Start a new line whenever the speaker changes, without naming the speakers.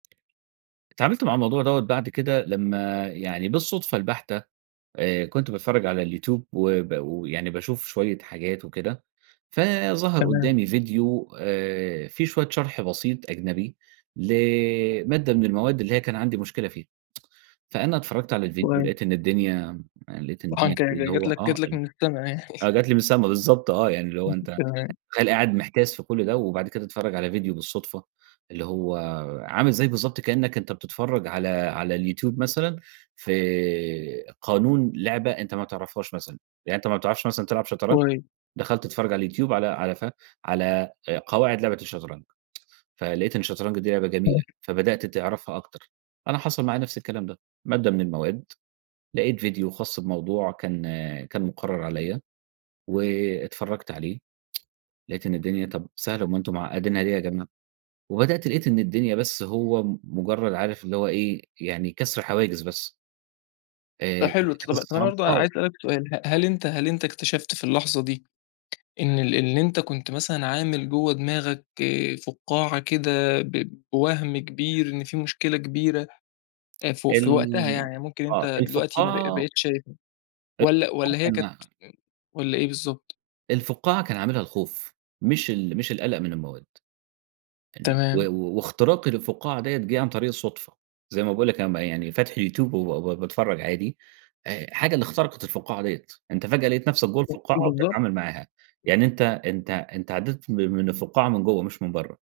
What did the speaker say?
اتعاملت مع الموضوع دوَّة بعد كده لمّا يعني بالصدفة البحتة آآ، كنت باتفرّج على اليوتيوب، وب ويعني باشوف شوية حاجات وكده فظهر
تمام.
قدّامي فيديو آآ، في شوية شرح بسيط أجنبي لمادة من المواد اللي هي كان عندي مشكلة فيها، فأنا اتفرّجت على الفيديو
كويس.
لقيت إن الدنيا م لقيت إن
آه
الدنيا
أنت
اللي
ج جت
هو
لك
آه
جت لك
ال
من السما يعني.
آه جت لي من السما بالضبط آه، يعني اللي هو
[unintelligible]
أنت
تمام.
تخيّل قاعد محتاس في كل ده وبعد كده تتفرّج على فيديو بالصدفة، اللي هو عامل زي بالضبط كإنّك أنت بتتفرّج على على اليوتيوب مثلًا في قانون لعبة أنت ما تعرفهاش مثلًا، يعني أنت ما بتعرفش مثلًا تلعب شطرنج،
كويس.
دخلت تتفرّج على اليوتيوب على على ف على آآ، قواعد لعبة الشطرنج فلقيت إن الشطرنج دي لعبة جميلة
ماشي.
فبدأت تعرفها أكتر، أنا حصل معايا نفس الكلام ده مادة من المواد لقيت فيديو خاص بموضوع كان كان مقرّر عليَّ واتفرّجت عليه لقيت إن الدنيا طَب سهلة أُمّال أنتم معقدينها ليه يا جماعه، وبدأت لقيت إن الدنيا بس هو م مجرّد عارف اللي هو إيه يعني كسر حواجز بس.
ده
آآ،
حلو ط
والحاجات
طَب طب أنا
الصعبة
برضه
آه.
عايز اسألك سؤال ه هل أنت هل أنت اكتشفت في اللحظة دي إن ال إن أنت كنت مثلًا عامل جوّه دماغك فُقَّاعة كده، ب بوَهم كبير إن في مشكلة كبيرة آآ، ف في وقتها
ال
يعني، ممكن أنت
آه
دلوقتي ما بق ما
الفُقّاعة
بقيتش شايفها والَّا
الفقّاعة
والَّا هي كانت
كان
والَّا إيه بالضبط؟
الفُقَّاعة كان عاملها الخوف مش ال مش القلق من المواد، [unintelligible] و
تمام.
واختراقي للفُقَّاعة ديَّة جِه عن طريق الصدفة، زي ما باقول لك أنا م يعني فاتح اليوتيوب وبا با باتفرّج عادي، آآ، حاجة اللي اخترقت الفُقَّاعة ديَّة، أنت فجأة لقيت نفسك جوّه
[unintelligible]
الفُقَّاعة، وبتتعامل
بالضبط.
معاها يعني، أنت أنت أنت عدّيت من من الفُقَّاعة من جوّه مش من برّه.